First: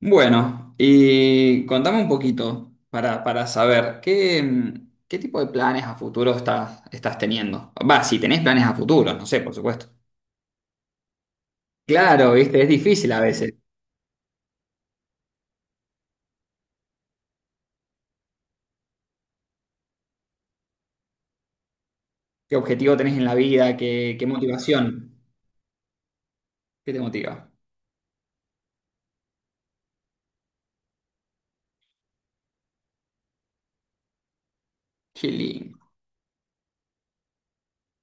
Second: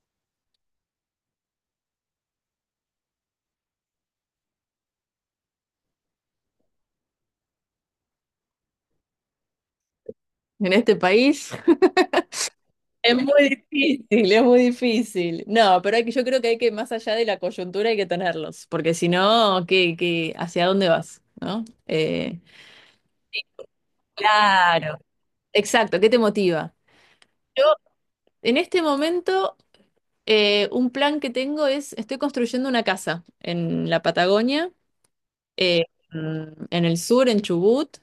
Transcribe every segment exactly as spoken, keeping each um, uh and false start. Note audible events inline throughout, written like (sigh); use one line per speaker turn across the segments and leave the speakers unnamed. Bueno, y contame un poquito para, para saber qué, mm, qué tipo de planes a futuro estás, estás teniendo. Va, si tenés planes a futuro, no sé, por supuesto.
En este país. (laughs)
Claro, viste, es difícil
Es
a
muy
veces.
difícil, es muy difícil. No, pero hay que, yo creo que hay que, más allá de la coyuntura, hay que tenerlos, porque si no, ¿qué, qué- hacia dónde vas? ¿No? Eh,
¿Qué objetivo tenés en la vida? ¿Qué, qué
claro,
motivación?
exacto, ¿qué te motiva?
¿Qué te motiva?
Yo, en este momento, eh, un plan que tengo es, estoy construyendo una casa en la Patagonia,
Qué lindo.
eh, mm, en el sur, en Chubut,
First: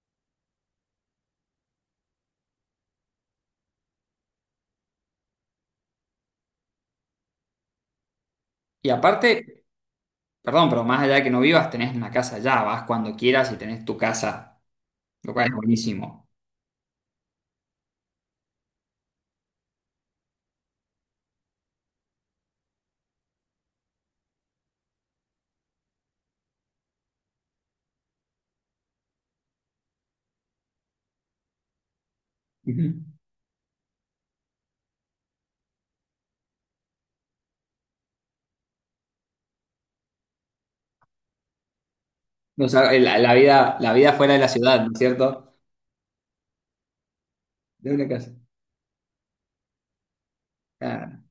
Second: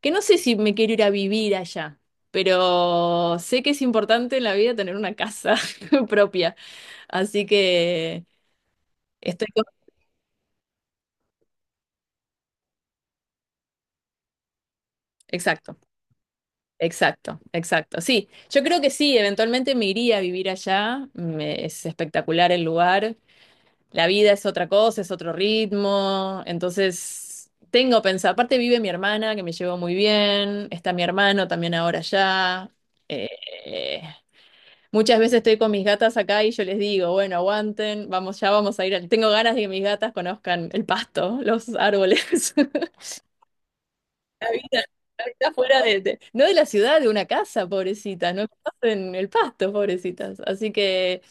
que no sé si me quiero ir a vivir allá, pero sé que es importante en la vida tener una casa (laughs) propia. Así que
Y
estoy
aparte,
con...
perdón, pero más allá de que no vivas, tenés una casa allá, vas cuando quieras y tenés tu casa, lo cual es
Exacto,
buenísimo.
exacto, exacto. Sí, yo creo que sí, eventualmente me iría a vivir allá. Me- es espectacular el lugar. La vida es otra cosa, es otro ritmo. Entonces, tengo pensado. Aparte vive mi hermana, que me llevo muy bien. Está mi hermano también ahora allá.
Ujú.
Eh, muchas veces estoy con mis gatas acá y yo les digo, bueno, aguanten, vamos, ya vamos a ir. al- Tengo ganas de que mis gatas conozcan el pasto, los árboles.
O
(laughs)
sea, la, la vida, la vida fuera de la
La
ciudad,
vida,
¿no es
la vida
cierto?
fuera de, de- no de la ciudad, de una casa,
De una casa.
pobrecita, no en el pasto, pobrecitas. Así
Ah,
que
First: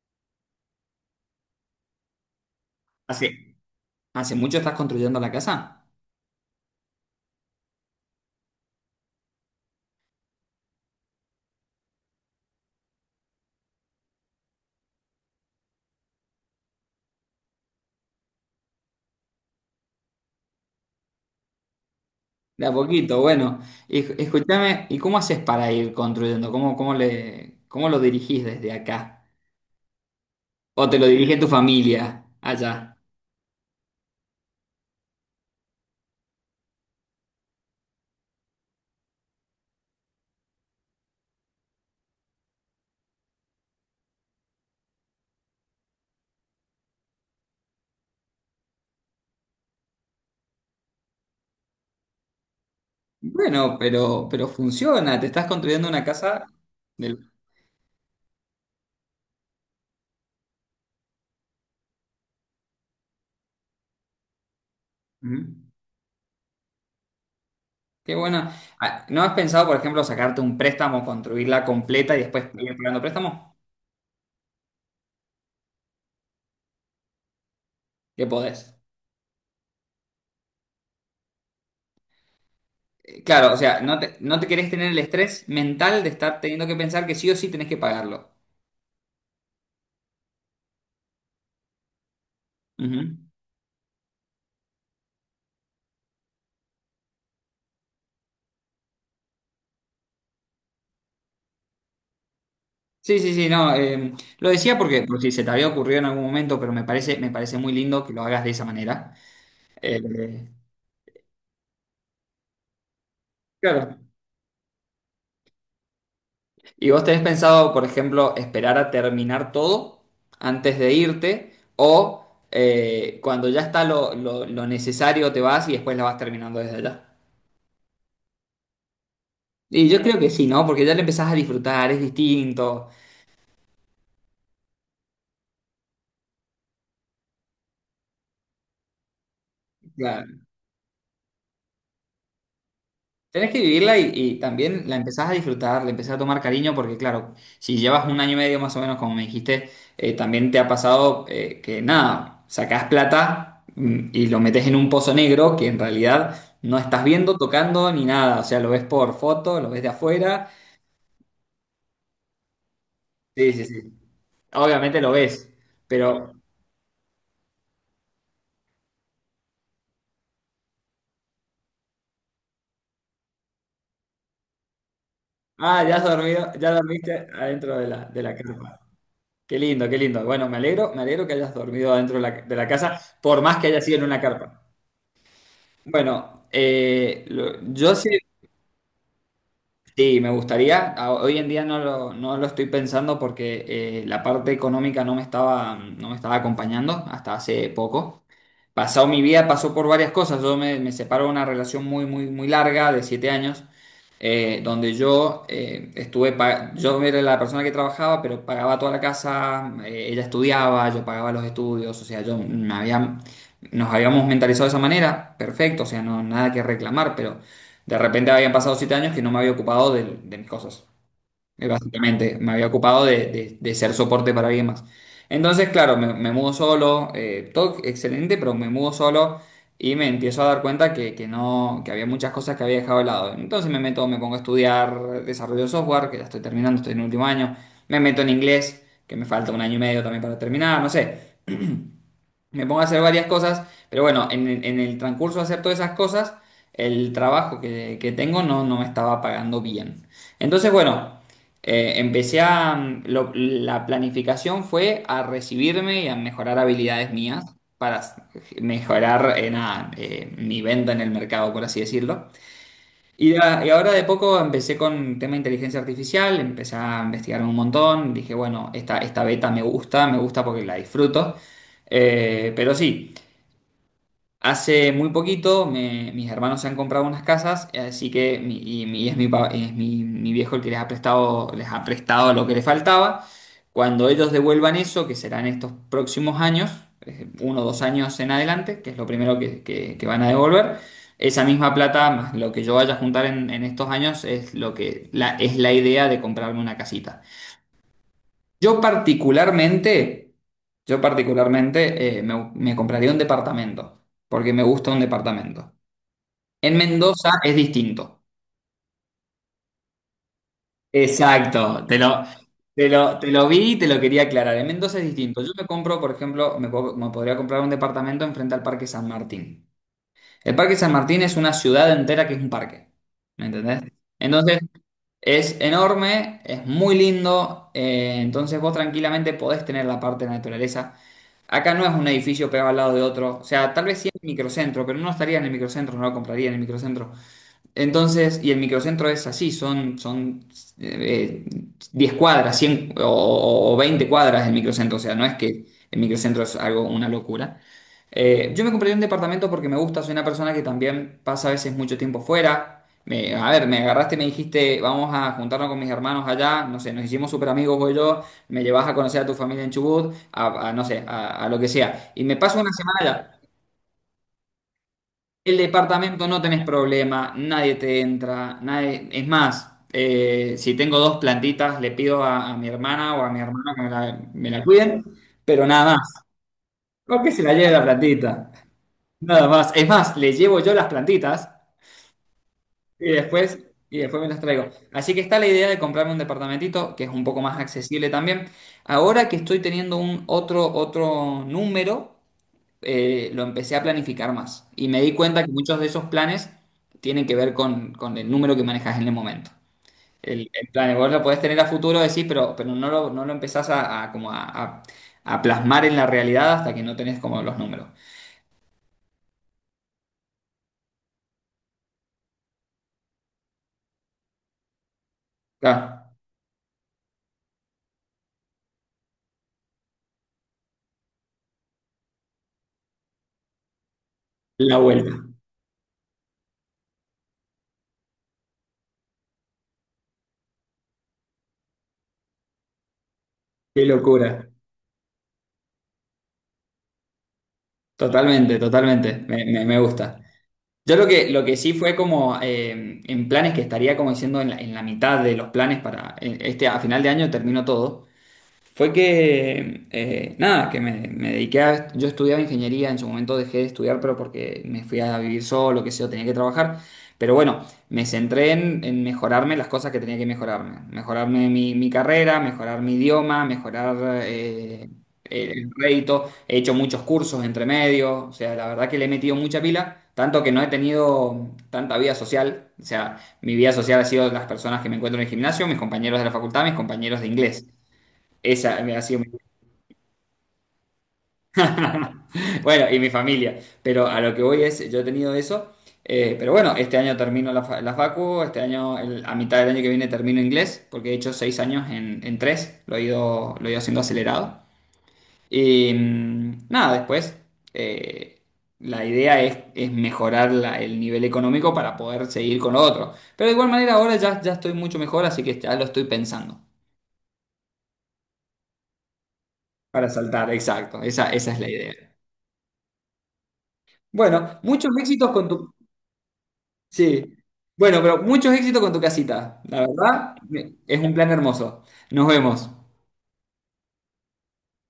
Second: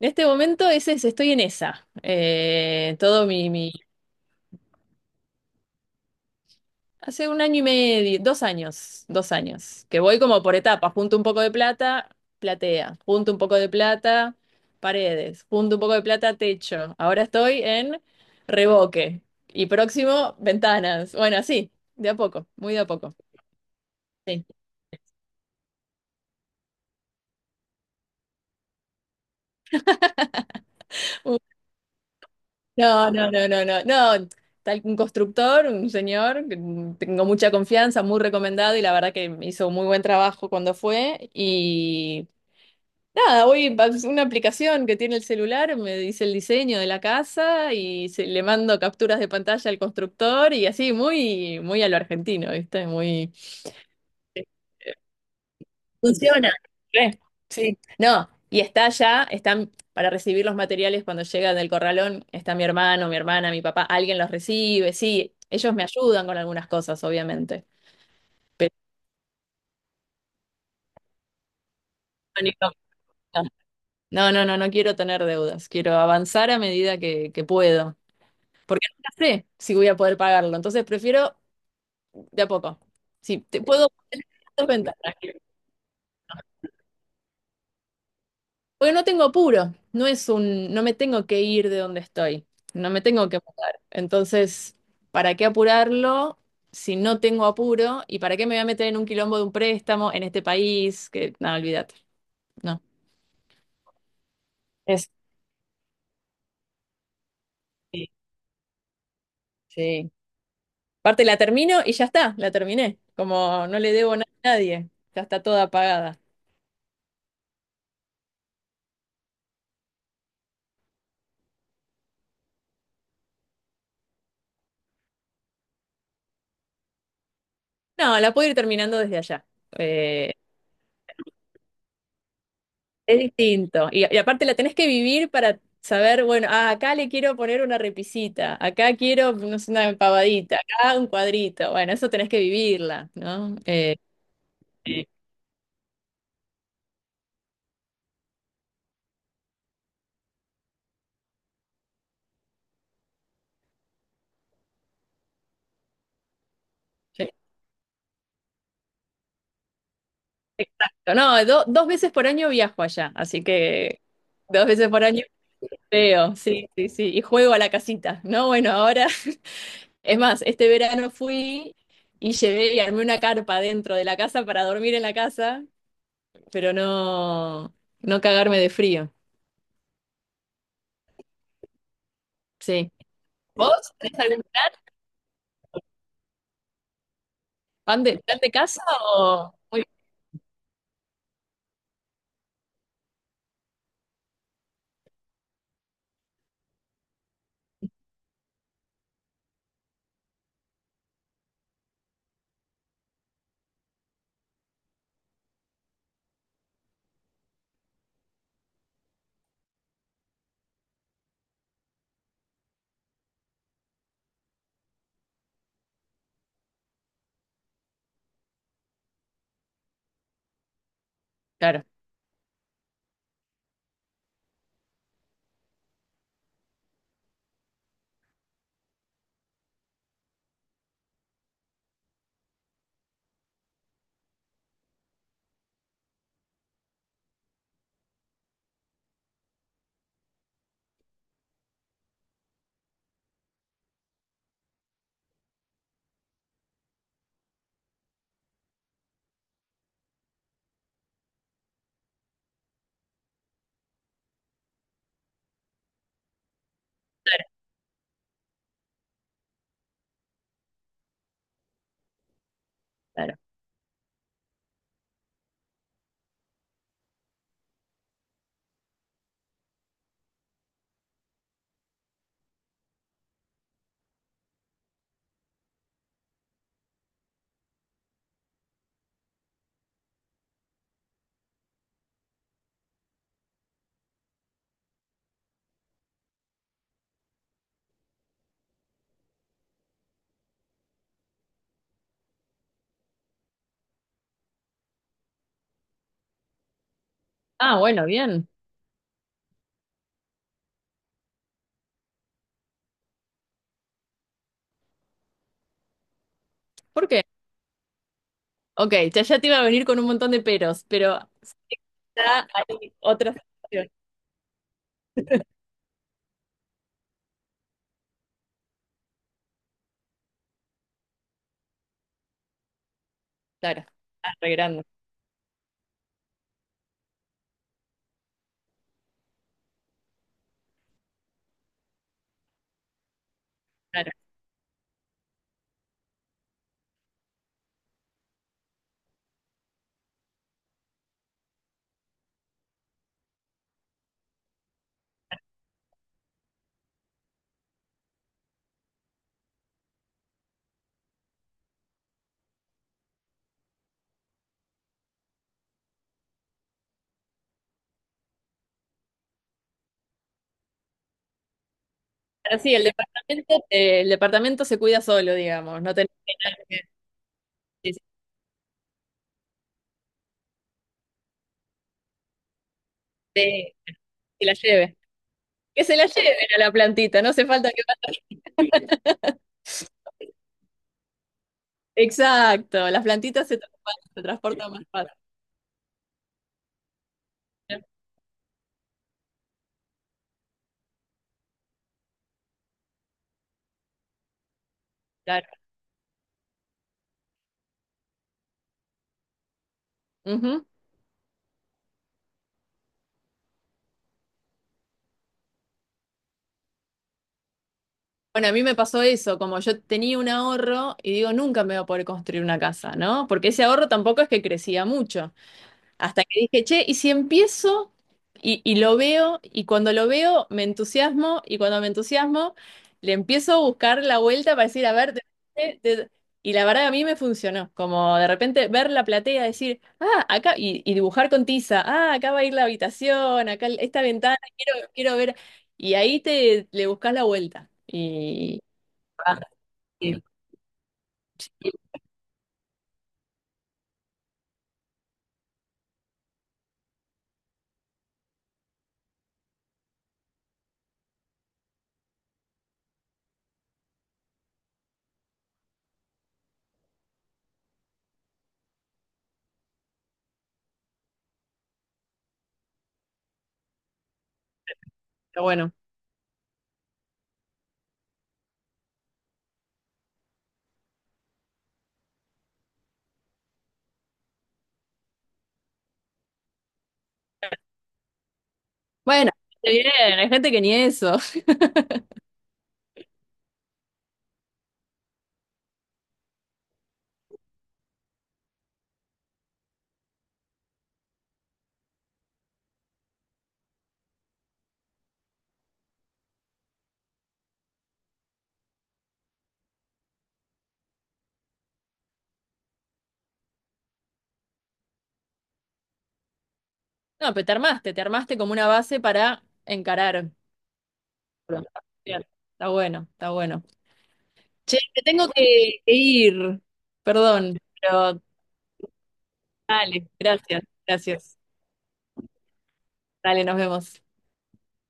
en este momento ese es- estoy en esa. Eh, todo mi,
así,
mi-
¿hace mucho estás construyendo la casa?
hace un año y medio, dos años, dos años, que voy como por etapas, junto un poco de plata, platea, junto un poco de plata, paredes, junto un poco de plata, techo. Ahora estoy en revoque y próximo, ventanas. Bueno, sí, de a poco,
De a
muy de a poco.
poquito, bueno. Y,
Sí.
escúchame, ¿y cómo haces para ir construyendo? ¿Cómo, cómo le, ¿cómo lo dirigís desde acá? ¿O te lo dirige tu familia allá?
No, no, no, no, no, no. Tal un constructor, un señor, que mm, tengo mucha confianza, muy recomendado y la verdad que me hizo muy buen trabajo cuando fue. Y nada, hoy va- es una aplicación que tiene el celular, me dice el diseño de la casa y se- le mando capturas de pantalla al constructor y así, muy, muy a lo argentino, ¿viste? Muy.
Bueno, pero, pero funciona. Te estás construyendo una casa
Funciona. Re,
del...
sí. No, y está ya, están para recibir los materiales cuando llegan del corralón, está mi hermano, mi hermana, mi papá, alguien los recibe, sí,
Ujú.
ellos me ayudan con algunas cosas, obviamente.
Qué bueno.
Pero
Ah, ¿no has pensado, por ejemplo, sacarte un préstamo, construirla completa y después ir pagando préstamo?
no, no, no no no quiero tener deudas, quiero avanzar a medida que, que puedo,
¿Qué podés?
porque nunca sé si voy a poder pagarlo, entonces prefiero de a poco.
Eh,
Sí,
Claro, o
te
sea,
puedo...
no te,
(laughs)
no te
dos
querés tener el
ventanas.
estrés mental de estar teniendo que pensar que sí o sí tenés que pagarlo.
Porque no tengo apuro, no es un, no me tengo que ir de donde estoy, no me
Ujú.
tengo que mudar. Entonces, ¿para qué apurarlo si no tengo apuro? ¿Y para qué me voy a meter en un quilombo de un préstamo en este país? Que nada, olvídate. No.
Sí, sí, sí, no, eh, lo decía porque,
Es,
por si se te había ocurrido en algún momento, pero me parece, me parece muy lindo
sí,
que lo hagas de esa manera.
sí.
Eh,
Aparte la termino y ya está, la terminé. Como no le
claro.
debo nada a nadie, ya está toda pagada.
¿Y vos tenés pensado, por ejemplo, esperar a terminar todo antes de irte o eh, cuando ya está lo, lo- lo necesario te vas y después la vas terminando desde allá?
No, la puedo ir terminando desde allá.
Y yo creo que
Eh,
sí, ¿no? Porque ya le empezás a disfrutar, es distinto.
Es distinto. Y, y aparte la tenés que vivir para saber, bueno, ah, acá le quiero poner una repisita, acá quiero, no sé, una
Claro.
empavadita, acá un cuadrito. Bueno, eso tenés que vivirla,
Tenés
¿no?
que
Eh,
vivirla y, y también la
eh,
empezás a disfrutar, le empezás a tomar cariño, porque claro, si llevas un año y medio más o menos, como me dijiste, eh, también te ha pasado eh, que nada, sacás plata mm, y lo metes en un pozo negro que en realidad no estás viendo, tocando ni nada. O sea, lo ves por foto, lo ves de afuera.
exacto. No, do- dos veces por año viajo allá, así
Sí, sí, sí.
que dos veces
Obviamente
por
lo
año
ves, pero,
veo, sí, sí, sí. Y juego a la casita, ¿no? Bueno, ahora, (laughs) es más, este verano fui y llevé y armé una carpa dentro de la casa para dormir en la casa,
ah, ya has dormido, ya
pero
dormiste
no,
adentro de la,
no
de la
cagarme de
carpa.
frío.
Qué lindo, qué lindo. Bueno, me alegro, me alegro que hayas dormido adentro de la, de la
Sí.
casa, por más que haya
¿Vos
sido en
tenés
una
algún
carpa.
plan?
Bueno, eh, lo- yo
¿Pan
sí,
de, plan de casa o...? Muy
sí, me gustaría. A- Hoy en día no lo, no lo estoy pensando porque eh, la parte económica no me estaba, no me estaba acompañando hasta hace poco pasado mi vida pasó por varias cosas. Yo me, me separo de una relación muy, muy, muy larga de siete años, eh, donde yo eh, estuve, pa- yo era la persona que trabajaba, pero pagaba toda la casa, eh, ella estudiaba, yo pagaba los estudios, o sea, yo me había, nos habíamos mentalizado de esa manera, perfecto, o sea, no, nada que reclamar, pero de repente habían pasado siete años que no me había ocupado de, de mis cosas. Eh,
claro,
Básicamente, me había ocupado de, de- de ser soporte para alguien más. Entonces, claro, me, me mudo solo, eh, todo excelente, pero me mudo solo y me empiezo a dar cuenta que, que no, que había muchas cosas que había dejado de lado. Entonces me meto, me pongo a estudiar desarrollo de software, que ya estoy terminando, estoy en el último año, me meto en inglés, que me falta un año y medio también para terminar, no sé. Me pongo a hacer varias cosas, pero bueno, en, el en el transcurso de hacer todas esas cosas, el trabajo que, que tengo no, no me estaba pagando bien. Entonces, bueno, eh, empecé a... mm, lo- la planificación fue a recibirme y a mejorar habilidades mías para s- mejorar eh, nada, eh, mi venta en el mercado, por así decirlo. Y,
claro.
a- y ahora de poco empecé con tema de inteligencia artificial, empecé a investigar un montón, dije, bueno, esta, esta beta me gusta, me gusta porque la disfruto. Eh, pero sí, hace muy poquito me- mis hermanos se han comprado unas casas, así que mi- y, mi- y es, mi, pa- es mi- mi viejo el que les ha prestado, les ha prestado lo que les faltaba. Cuando ellos devuelvan eso, que serán estos próximos años, eh, uno o dos años en adelante, que es lo primero que, que- que van a devolver, esa misma plata, más lo que yo vaya a juntar en, en estos años, es lo que la, es la idea de comprarme una casita.
Ah, bueno, bien.
Yo particularmente, yo particularmente eh, me, me compraría un departamento, porque me gusta un departamento. En
¿Por qué?
Mendoza es distinto.
Ok, ya, ya te iba a venir con un montón de peros, pero sí,
Exacto, te lo,
ya
te
hay
lo, te
otras
lo vi y te
opciones.
lo quería aclarar. En Mendoza es distinto. Yo me compro, por ejemplo, me, po- me podría comprar un departamento enfrente al Parque San Martín. El Parque San Martín es una ciudad entera que es un parque. ¿Me entendés?
Claro,
Entonces,
arreglando
es enorme, es muy lindo. eh, entonces, vos tranquilamente podés tener la parte de naturaleza. Acá no es un edificio pegado al lado de otro. O sea, tal vez sí
claro.
en el microcentro, pero no estaría en el microcentro, no lo compraría en el microcentro. Entonces, y el microcentro es así, son, son eh, eh, cuadras, cien o, o veinte cuadras el microcentro. O sea, no es que el microcentro es algo, una locura. Eh, yo me compré un departamento porque me gusta, soy una persona que también pasa a veces mucho tiempo fuera. Me- a ver, me agarraste y me dijiste, vamos a juntarnos con mis hermanos allá, no sé, nos hicimos súper amigos vos y yo, me llevas a conocer a tu familia en Chubut, a, a, no sé, a, a lo que sea. Y me
Ahora
paso una
sí, el
semana allá.
departamento, eh, el departamento se cuida solo,
El
digamos, no tenés
departamento
que
no tenés
nadie que,
problema, nadie
se
te entra, nadie... Es más, eh, si tengo dos plantitas, le pido a, a mi hermana o a mi hermano
que
que me la,
se
me
la
la
lleve.
cuiden, pero
Que
nada
se la
más,
lleven a la plantita, no
porque se
hace
la
falta
lleve
que...
la plantita. Nada más. Es más, les llevo yo las plantitas
Exacto, las
y
plantitas
después,
se, tra-
y después
se
me las traigo.
transportan más fácil.
Así que está la idea de comprarme un departamentito que es un poco más
¿No?
accesible también. Ahora que estoy teniendo un otro, otro número, eh, lo empecé a planificar más. Y me di cuenta
Claro.
que muchos de esos planes tienen que ver con, con el número que manejas en el momento. El,
Ujú.
el plan, vos lo podés tener a futuro, decís, pero, pero no lo, no lo empezás a, a como a, a- a plasmar en la realidad hasta que no tenés como los números.
Bueno, a mí me pasó eso, como yo tenía un ahorro y digo, nunca me voy a poder construir una casa, ¿no? Porque ese ahorro tampoco es que crecía mucho.
Claro,
Hasta que dije, che, ¿y si empiezo y, y lo veo? Y cuando lo veo, me entusiasmo y cuando me entusiasmo, le empiezo a buscar la vuelta para
la
decir, a ver,
vuelta.
de- de- de- y la verdad a mí me funcionó, como de repente ver la platea, decir, ah, acá, y, y dibujar con tiza, ah, acá va a ir la habitación, acá
Qué
esta ventana,
locura.
quiero, quiero ver. Y ahí te le buscas la vuelta.
Totalmente, totalmente,
Ah,
me, me- me gusta.
sí,
Yo lo que, lo que sí fue como eh, en planes que estaría como diciendo en la, en la mitad de los planes para eh, este a final de año termino todo fue que, eh, nada, que me, me dediqué a... Yo estudiaba ingeniería, en su momento dejé de estudiar, pero porque me fui a vivir solo, que sé yo, tenía que trabajar. Pero bueno, me centré en, en mejorarme las cosas que tenía que mejorarme. Mejorarme mi, mi carrera, mejorar mi idioma, mejorar eh,
pero
el
bueno,
rédito. He hecho muchos cursos entre medio, o sea, la verdad que le he metido mucha pila. Tanto que no he tenido tanta vida social. O sea, mi vida social ha sido las personas que me encuentro en el gimnasio, mis compañeros de la facultad, mis compañeros de inglés. Esa me ha sido mi...
bueno, está bien, hay gente que ni eso.
(laughs) Bueno, y mi familia. Pero a lo que voy es, yo he tenido eso. eh, pero bueno, este año termino la, fa- la facu, este año, el- a mitad del año que viene termino inglés, porque he hecho seis años en, en tres, lo he ido, lo he ido haciendo acelerado. Y mm, nada, después eh, la idea es, es mejorar la- el nivel económico para poder seguir con lo otro. Pero de igual manera ahora ya, ya estoy mucho mejor, así que ya lo estoy pensando.
(laughs) No, pero te armaste, te armaste como una base para
Para
encarar.
saltar, exacto, esa, esa es la idea.
Bien, está bueno, está bueno.
Bueno,
Che,
muchos
me tengo
éxitos con tu...
que, que ir.
Sí.
Perdón,
Bueno,
pero
pero muchos éxitos con tu casita. La
dale,
verdad,
gracias,
es un plan
gracias.
hermoso. Nos vemos.
Dale, nos vemos.